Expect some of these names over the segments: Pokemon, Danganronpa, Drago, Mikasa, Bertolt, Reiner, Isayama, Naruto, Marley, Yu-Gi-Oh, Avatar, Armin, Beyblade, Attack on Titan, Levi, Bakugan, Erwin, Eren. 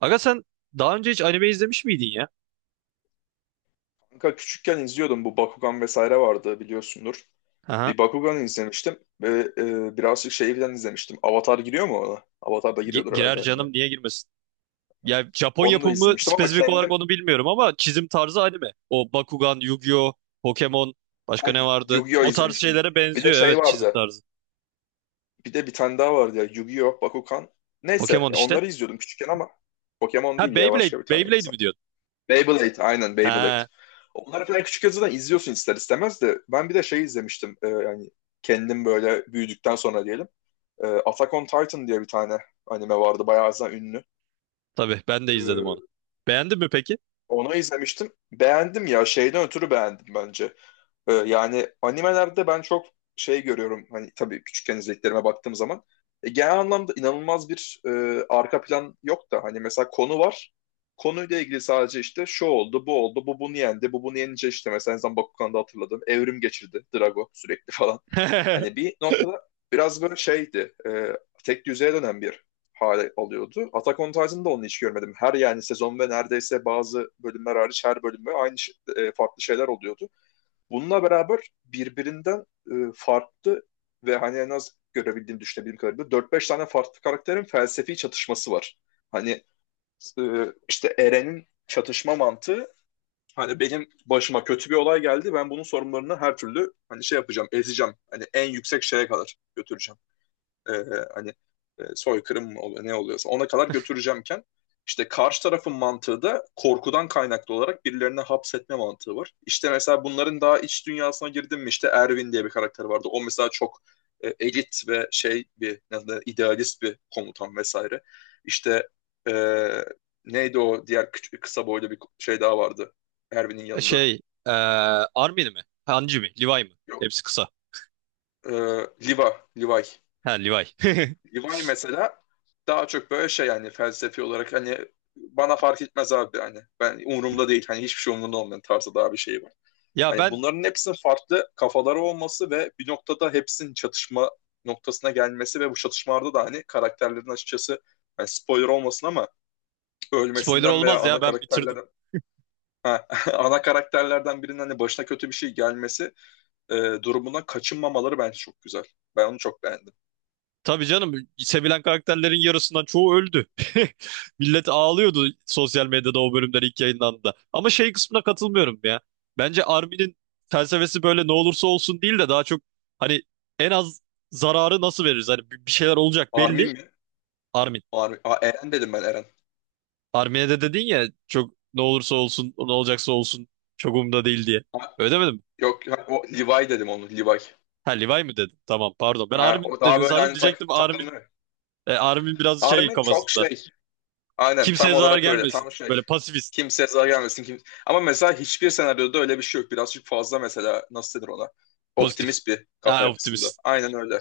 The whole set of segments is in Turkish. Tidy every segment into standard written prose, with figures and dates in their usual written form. Aga sen daha önce hiç anime izlemiş miydin ya? Kanka küçükken izliyordum, bu Bakugan vesaire vardı, biliyorsundur. Aha. Bir Bakugan izlemiştim ve birazcık şeyden izlemiştim. Avatar giriyor mu ona? Avatar da Gi- giriyordur girer herhalde anime. canım, niye girmesin? Ya Japon Onu da yapımı izlemiştim ama spesifik olarak kendim onu bilmiyorum ama çizim tarzı anime. O Bakugan, Yu-Gi-Oh, Pokemon, ha, başka ne vardı? Yu-Gi-Oh O tarz izlemiştim. şeylere Bir de benziyor, şey evet, çizim vardı. tarzı. Bir de bir tane daha vardı ya, Yu-Gi-Oh, Bakugan. Neyse Pokemon ya, işte. onları izliyordum küçükken ama Pokemon Ha değil ya, Beyblade, başka bir taneydi Beyblade mi sanki. diyordun? Beyblade, aynen Beyblade. Ha, Onları falan küçük zaten izliyorsun ister istemez, de ben bir de şey izlemiştim yani kendim böyle büyüdükten sonra diyelim. Attack on Titan diye bir tane anime vardı. Bayağı zaten ünlü. tabii ben de E, izledim onu. Beğendin mi peki? onu izlemiştim. Beğendim ya. Şeyden ötürü beğendim bence. Yani animelerde ben çok şey görüyorum, hani tabii küçükken izlediklerime baktığım zaman genel anlamda inanılmaz bir arka plan yok da hani mesela konu var. Konuyla ilgili sadece işte şu oldu, bu oldu, bu bunu yendi, bu bunu yenince işte mesela en son Bakugan'da hatırladım. Evrim geçirdi Drago sürekli falan. Hani bir noktada biraz böyle şeydi, tek düzeye dönen bir hale alıyordu. Attack on Titan'da onu hiç görmedim. Her yani sezon ve neredeyse bazı bölümler hariç her bölümde farklı şeyler oluyordu. Bununla beraber birbirinden farklı ve hani en az görebildiğim, düşünebildiğim kadarıyla dört beş tane farklı karakterin felsefi çatışması var. Hani e, işte Eren'in çatışma mantığı, hani benim başıma kötü bir olay geldi, ben bunun sorunlarını her türlü hani şey yapacağım, ezeceğim. Hani en yüksek şeye kadar götüreceğim, e, hani soykırım mı oluyor ne oluyorsa ona kadar götüreceğimken, işte karşı tarafın mantığı da korkudan kaynaklı olarak birilerine hapsetme mantığı var. İşte mesela bunların daha iç dünyasına girdim mi, işte Erwin diye bir karakter vardı. O mesela çok elit ve şey bir, ne idealist bir komutan vesaire. İşte e, neydi o diğer küçük, kısa boylu bir şey daha vardı Erwin'in yanında. Şey, eee Armin mi? Hanji mi? Levi mi? Yok. Hepsi kısa. E, Liva, Levi. Ha Levi. Levi mesela daha çok böyle şey yani felsefi olarak hani, bana fark etmez abi, hani ben umurumda değil, hani hiçbir şey umurumda olmayan tarzda daha bir şey var. Ya Hani ben bunların hepsinin farklı kafaları olması ve bir noktada hepsinin çatışma noktasına gelmesi ve bu çatışmalarda da hani karakterlerin açıkçası, yani spoiler olmasın ama spoiler ölmesinden veya olmaz ya, ana ben bitirdim. karakterlerden ha, ana karakterlerden birinin hani başına kötü bir şey gelmesi e, durumuna kaçınmamaları bence çok güzel. Ben onu çok beğendim. Tabii canım, sevilen karakterlerin yarısından çoğu öldü. Millet ağlıyordu sosyal medyada o bölümler ilk yayınlandığında. Ama şey kısmına katılmıyorum ya. Bence Armin'in felsefesi böyle ne olursa olsun değil de daha çok hani en az zararı nasıl veririz? Hani bir şeyler olacak Armin belli. mi? Armin. Armin. Aa, Eren dedim, ben Eren. Armin'e de dedin ya çok ne olursa olsun ne olacaksa olsun çok umurumda değil diye. Öyle demedim mi? Yok ya, o Levi dedim, onu Levi. Ha Levi mi dedim? Tamam pardon. Ben Ha, Armin o daha dedin böyle sandım, hani diyecektim Armin. takımı. Armin biraz şey Armin çok kafasında. şey. Aynen Kimseye tam zarar olarak öyle, gelmesin. tam şey. Böyle pasifist. Kimseye zarar gelmesin. Kim... Ama mesela hiçbir senaryoda öyle bir şey yok. Birazcık fazla mesela, nasıl denir ona? Pozitif. Optimist bir kafa Ha, yapısında. optimist. Aynen öyle.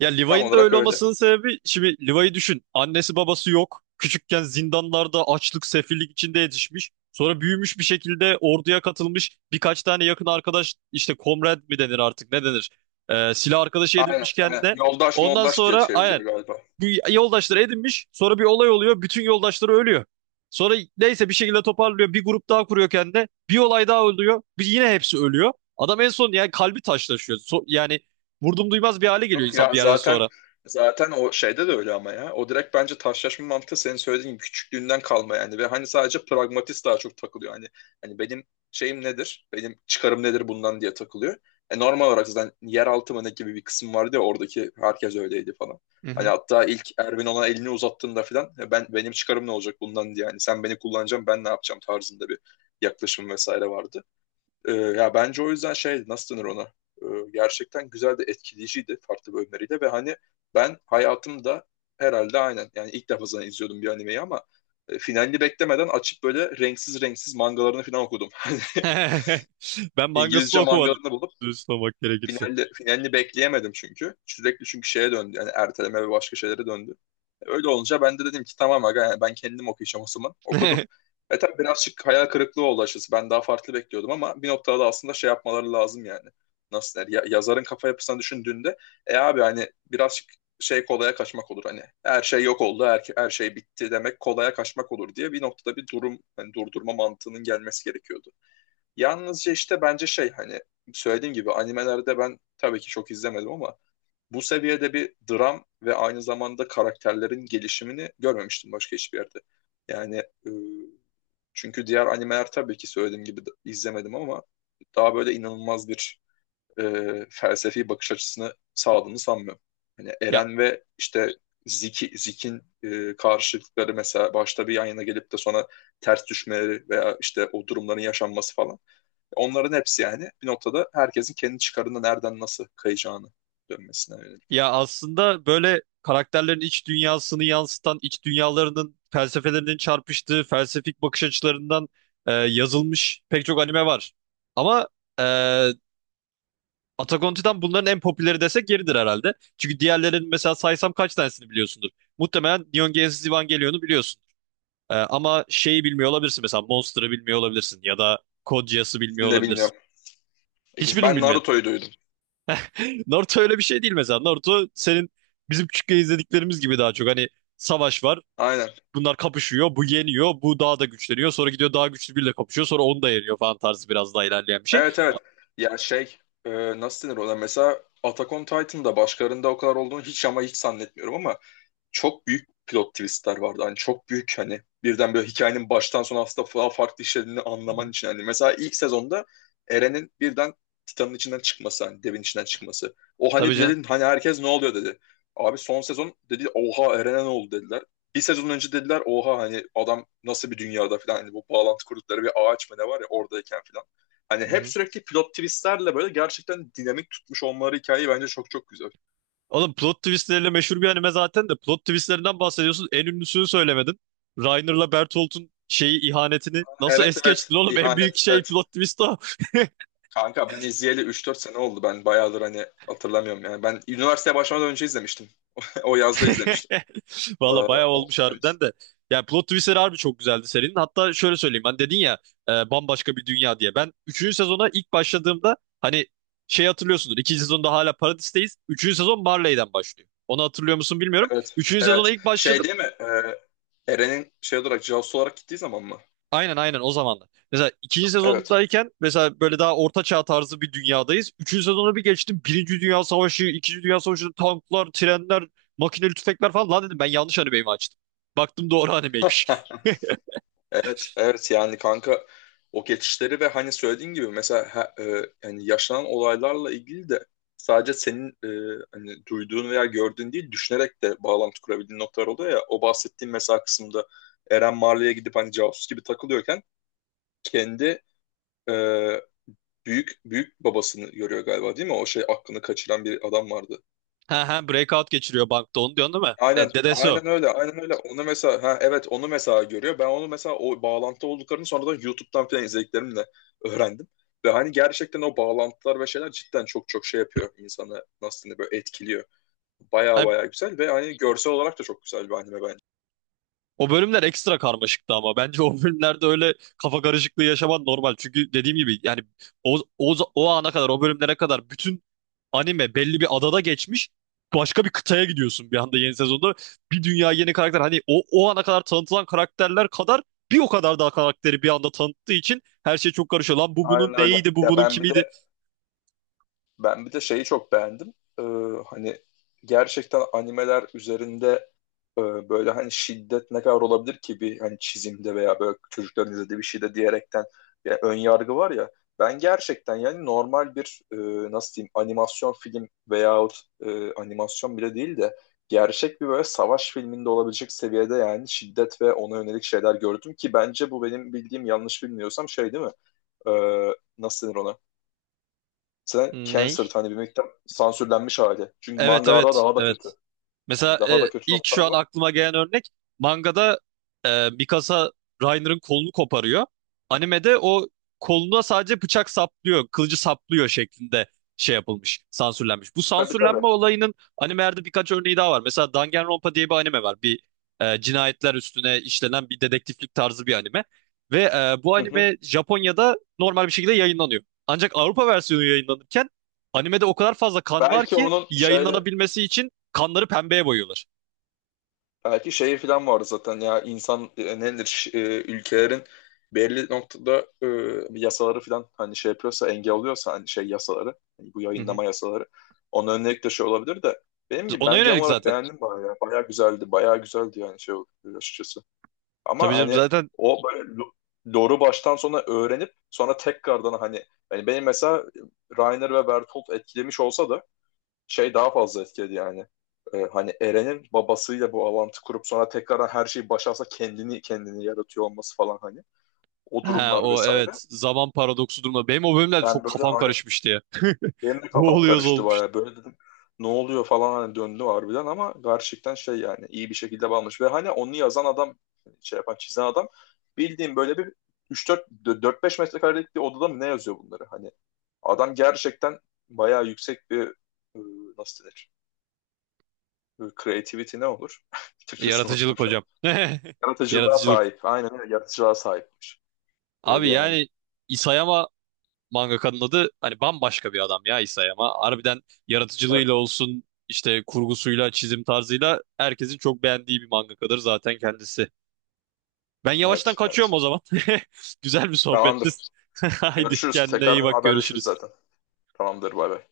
Ya Tam Levi'nin de olarak öyle öyle. olmasının sebebi şimdi Levi'yi düşün. Annesi babası yok. Küçükken zindanlarda açlık, sefillik içinde yetişmiş. Sonra büyümüş bir şekilde orduya katılmış. Birkaç tane yakın arkadaş işte komrad mi denir artık, ne denir? Silah arkadaşı Aynen, edinmiş aynen. kendine. Yoldaş Ondan moldaş diye sonra çevriliyor aynen galiba. bu yoldaşları edinmiş. Sonra bir olay oluyor. Bütün yoldaşları ölüyor. Sonra neyse bir şekilde toparlıyor. Bir grup daha kuruyor kendine. Bir olay daha oluyor. Bir, yine hepsi ölüyor. Adam en son yani kalbi taşlaşıyor. Yani vurdum duymaz bir hale geliyor Yok insan ya, bir yerden zaten sonra. zaten o şeyde de öyle ama ya. O direkt bence taşlaşma mantığı, senin söylediğin gibi küçüklüğünden kalma yani, ve hani sadece pragmatist daha çok takılıyor. Hani benim şeyim nedir? Benim çıkarım nedir bundan diye takılıyor. E normal olarak zaten yeraltı mı ne gibi bir kısım vardı ya, oradaki herkes öyleydi falan. Hani hatta ilk Erwin ona elini uzattığında falan, "E ben, benim çıkarım ne olacak bundan diye, yani sen beni kullanacaksın, ben ne yapacağım tarzında bir yaklaşım vesaire vardı. Ya bence o yüzden şey, nasıl denir ona? Gerçekten güzel de etkileyiciydi farklı bölümleriyle ve hani ben hayatımda herhalde aynen yani ilk defa zaten izliyordum bir animeyi, ama finalini beklemeden açıp böyle renksiz renksiz mangalarını falan okudum. Hani Ben mangasını İngilizce okumadım. mangalarını bulup Dürüst olmak gerekirse. Finalde, finalini bekleyemedim çünkü. Sürekli çünkü şeye döndü. Yani erteleme ve başka şeylere döndü. Öyle olunca ben de dedim ki, tamam aga yani ben kendim okuyacağım o zaman. Okudum. E tabii birazcık hayal kırıklığı oldu açıkçası. Ben daha farklı bekliyordum ama bir noktada aslında şey yapmaları lazım yani. Nasıl der? Yazarın kafa yapısını düşündüğünde abi hani birazcık şey, kolaya kaçmak olur hani. Her şey yok oldu, her şey bitti demek kolaya kaçmak olur diye bir noktada bir durum, hani durdurma mantığının gelmesi gerekiyordu. Yalnızca işte bence şey, hani söylediğim gibi animelerde ben tabii ki çok izlemedim ama bu seviyede bir dram ve aynı zamanda karakterlerin gelişimini görmemiştim başka hiçbir yerde. Yani e, çünkü diğer animeler tabii ki söylediğim gibi izlemedim ama daha böyle inanılmaz bir e, felsefi bakış açısını sağladığını sanmıyorum. Hani Ya Eren ve işte Zik'in karşılıkları mesela başta bir yan yana gelip de sonra ters düşmeleri veya işte o durumların yaşanması falan. Onların hepsi yani bir noktada herkesin kendi çıkarında nereden nasıl kayacağını dönmesine yönelik. Ya aslında böyle karakterlerin iç dünyasını yansıtan, iç dünyalarının felsefelerinin çarpıştığı, felsefik bakış açılarından yazılmış pek çok anime var. Ama e, Attack on Titan bunların en popüleri desek yeridir herhalde. Çünkü diğerlerinin mesela saysam kaç tanesini biliyorsundur. Muhtemelen Neon Genesis Evangelion'u biliyorsun. Ama şeyi bilmiyor olabilirsin, mesela Monster'ı bilmiyor olabilirsin ya da Code Geass'ı bilmiyor İkisini de olabilirsin. bilmiyorum. Hiçbirini mi Ben bilmiyorsun? Naruto'yu duydum. Naruto öyle bir şey değil mesela. Naruto senin bizim küçükken izlediklerimiz gibi daha çok. Hani savaş var. Aynen. Bunlar kapışıyor. Bu yeniyor. Bu daha da güçleniyor. Sonra gidiyor daha güçlü biriyle kapışıyor. Sonra onu da yeniyor falan tarzı biraz daha ilerleyen bir şey. Evet, evet. Ya şey, e, nasıl denir ona? Mesela Attack on Titan'da başkalarında o kadar olduğunu hiç ama hiç zannetmiyorum ama çok büyük plot twistler vardı. Hani çok büyük, hani birden böyle hikayenin baştan sona aslında daha farklı işlediğini Hı anlaman hı. için. Hani mesela ilk sezonda Eren'in birden Titan'ın içinden çıkması, hani devin içinden çıkması. O hani Tabii canım. bir hani herkes ne oluyor dedi. Abi son sezon dedi, oha Eren'e ne oldu dediler. Bir sezon önce dediler, oha hani adam nasıl bir dünyada falan hani bu bağlantı kurdukları bir ağaç mı ne var ya oradayken falan. Hani Hı hep hı. sürekli pilot twistlerle böyle gerçekten dinamik tutmuş olmaları hikayeyi bence çok çok güzel. Oğlum plot twistleriyle meşhur bir anime zaten de plot twistlerinden bahsediyorsun. En ünlüsünü söylemedin. Reiner'la Bertolt'un şeyi, ihanetini nasıl Evet, es evet, geçtin oğlum? En büyük ihanet, şey evet. plot twist o. Kanka ben izleyeli 3-4 sene oldu. Ben bayağıdır hani hatırlamıyorum yani. Ben üniversiteye başlamadan önce izlemiştim. O yazda izlemiştim. Ee, Valla bayağı olmuş hani- harbiden de. Yani plot twistleri harbi çok güzeldi serinin. Hatta şöyle söyleyeyim. Hani dedin ya bambaşka bir dünya diye. Ben üçüncü sezona ilk başladığımda hani şey hatırlıyorsundur. 2. sezonda hala Paradis'teyiz. Üçüncü sezon Marley'den başlıyor. Onu hatırlıyor musun bilmiyorum. evet. Üçüncü sezona Evet. ilk başladığımda Şey değil mi? Eren'in şey olarak, casusu olarak gittiği zaman mı? aynen aynen o zamanlar. Mesela ikinci Evet. sezondayken mesela böyle daha orta çağ tarzı bir dünyadayız. Üçüncü sezona bir geçtim. Birinci Dünya Savaşı, İkinci Dünya Savaşı, tanklar, trenler, makineli tüfekler falan. Lan dedim, ben yanlış animeyi açtım? Baktım doğru animeymiş. Evet. Evet yani kanka o geçişleri ve hani söylediğin gibi mesela yani yaşanan olaylarla ilgili de sadece senin hani duyduğun veya gördüğün değil düşünerek de bağlantı kurabildiğin noktalar oluyor ya. O bahsettiğim mesela kısımda Eren Marley'e gidip hani casus gibi takılıyorken kendi e, büyük büyük babasını görüyor galiba değil mi? O şey, aklını kaçıran bir adam vardı. Ha ha, breakout geçiriyor bankta onu diyorsun değil mi? Aynen, E, dedesi o. aynen öyle, aynen öyle. Onu mesela, ha evet, onu mesela görüyor. Ben onu mesela o bağlantı olduklarını sonradan YouTube'dan falan izlediklerimle öğrendim. Ve hani gerçekten o bağlantılar ve şeyler cidden çok çok şey yapıyor insanı, nasıl diyeyim, böyle etkiliyor. Baya baya güzel ve hani görsel olarak da çok güzel bir anime bence. O bölümler ekstra karmaşıktı ama bence o bölümlerde öyle kafa karışıklığı yaşaman normal. Çünkü dediğim gibi yani o ana kadar, o bölümlere kadar bütün anime belli bir adada geçmiş. Başka bir kıtaya gidiyorsun bir anda yeni sezonda. Bir dünya yeni karakter, hani o ana kadar tanıtılan karakterler kadar bir o kadar daha karakteri bir anda tanıttığı için her şey çok karışıyor. Lan bu bunun Aynen öyle. neydi, bu Ya bunun ben bir kimiydi? de ben bir de şeyi çok beğendim. Ee, hani gerçekten animeler üzerinde e, böyle hani şiddet ne kadar olabilir ki bir hani çizimde veya böyle çocukların izlediği bir şeyde diyerekten bir ön yargı var ya, ben gerçekten yani normal bir nasıl diyeyim, animasyon film veyahut animasyon bile değil de gerçek bir böyle savaş filminde olabilecek seviyede yani şiddet ve ona yönelik şeyler gördüm ki bence bu benim bildiğim, yanlış bilmiyorsam şey değil mi? Nasıl denir ona? Sen Ney? cancer hani bir miktar sansürlenmiş hali. Çünkü Evet mangada evet daha da evet. kötü. Yani Mesela daha da kötü ilk noktalar şu an var. aklıma gelen örnek, mangada Mikasa Reiner'ın kolunu koparıyor. Animede o koluna sadece bıçak saplıyor, kılıcı saplıyor şeklinde şey yapılmış, sansürlenmiş. Bu Tabii, tabii. sansürlenme olayının animelerde birkaç örneği daha var. Mesela Danganronpa diye bir anime var. Bir cinayetler üstüne işlenen bir dedektiflik tarzı bir anime. Ve bu Hı hı. anime Japonya'da normal bir şekilde yayınlanıyor. Ancak Avrupa versiyonu yayınlanırken animede o kadar fazla kan var Belki ki onun şöyle yayınlanabilmesi için kanları pembeye boyuyorlar. belki şeyi falan var zaten ya, insan ülkelerin belli noktada yasaları falan hani şey yapıyorsa engel oluyorsa hani şey yasaları, hani bu Hı hı. yayınlama yasaları onun önüne de şey olabilir de, benim gibi Ona ben genel yönelik olarak zaten. beğendim bayağı ya. Bayağı güzeldi, bayağı güzeldi yani şey oldu açıkçası, Tabii ama canım hani zaten. o böyle lore'u baştan sona öğrenip sonra tekrardan hani, hani benim mesela Rainer ve Bertolt etkilemiş olsa da şey daha fazla etkiledi yani. Hani Eren'in babasıyla bu bağlantı kurup sonra tekrardan her şeyi başarsa kendini yaratıyor olması falan hani. O Ha, durumlar o evet, vesaire. zaman paradoksu durma. Benim o bölümlerde çok Ben böyle kafam aynen karışmıştı ya. benim de Ne kafam oluyoruz karıştı olmuştu. bayağı. Böyle dedim ne oluyor falan hani, döndü harbiden, ama gerçekten şey yani iyi bir şekilde bağlamış. Ve hani onu yazan adam, şey yapan çizen adam, bildiğim böyle bir üç dört dört beş metrekarelik bir odada mı ne yazıyor bunları hani. Adam gerçekten bayağı yüksek bir e, nasıl denir? Creativity ne olur? Türkçesini unuttum Yaratıcılık şu an. hocam. Yaratıcılığa Yaratıcılık. sahip. Aynen öyle. Yaratıcılığa sahipmiş. Öyle Abi yani. yani Isayama, mangakanın adı hani, bambaşka bir adam ya Isayama. Harbiden yaratıcılığıyla Evet. olsun, işte kurgusuyla, çizim tarzıyla herkesin çok beğendiği bir mangakadır zaten kendisi. Ben yavaştan Evet. kaçıyorum o Evet. zaman. Güzel bir sohbetti. Tamamdır. Haydi Görüşürüz. kendine iyi Tekrardan bak, haberleşiriz görüşürüz. zaten. Tamamdır. Bay bay.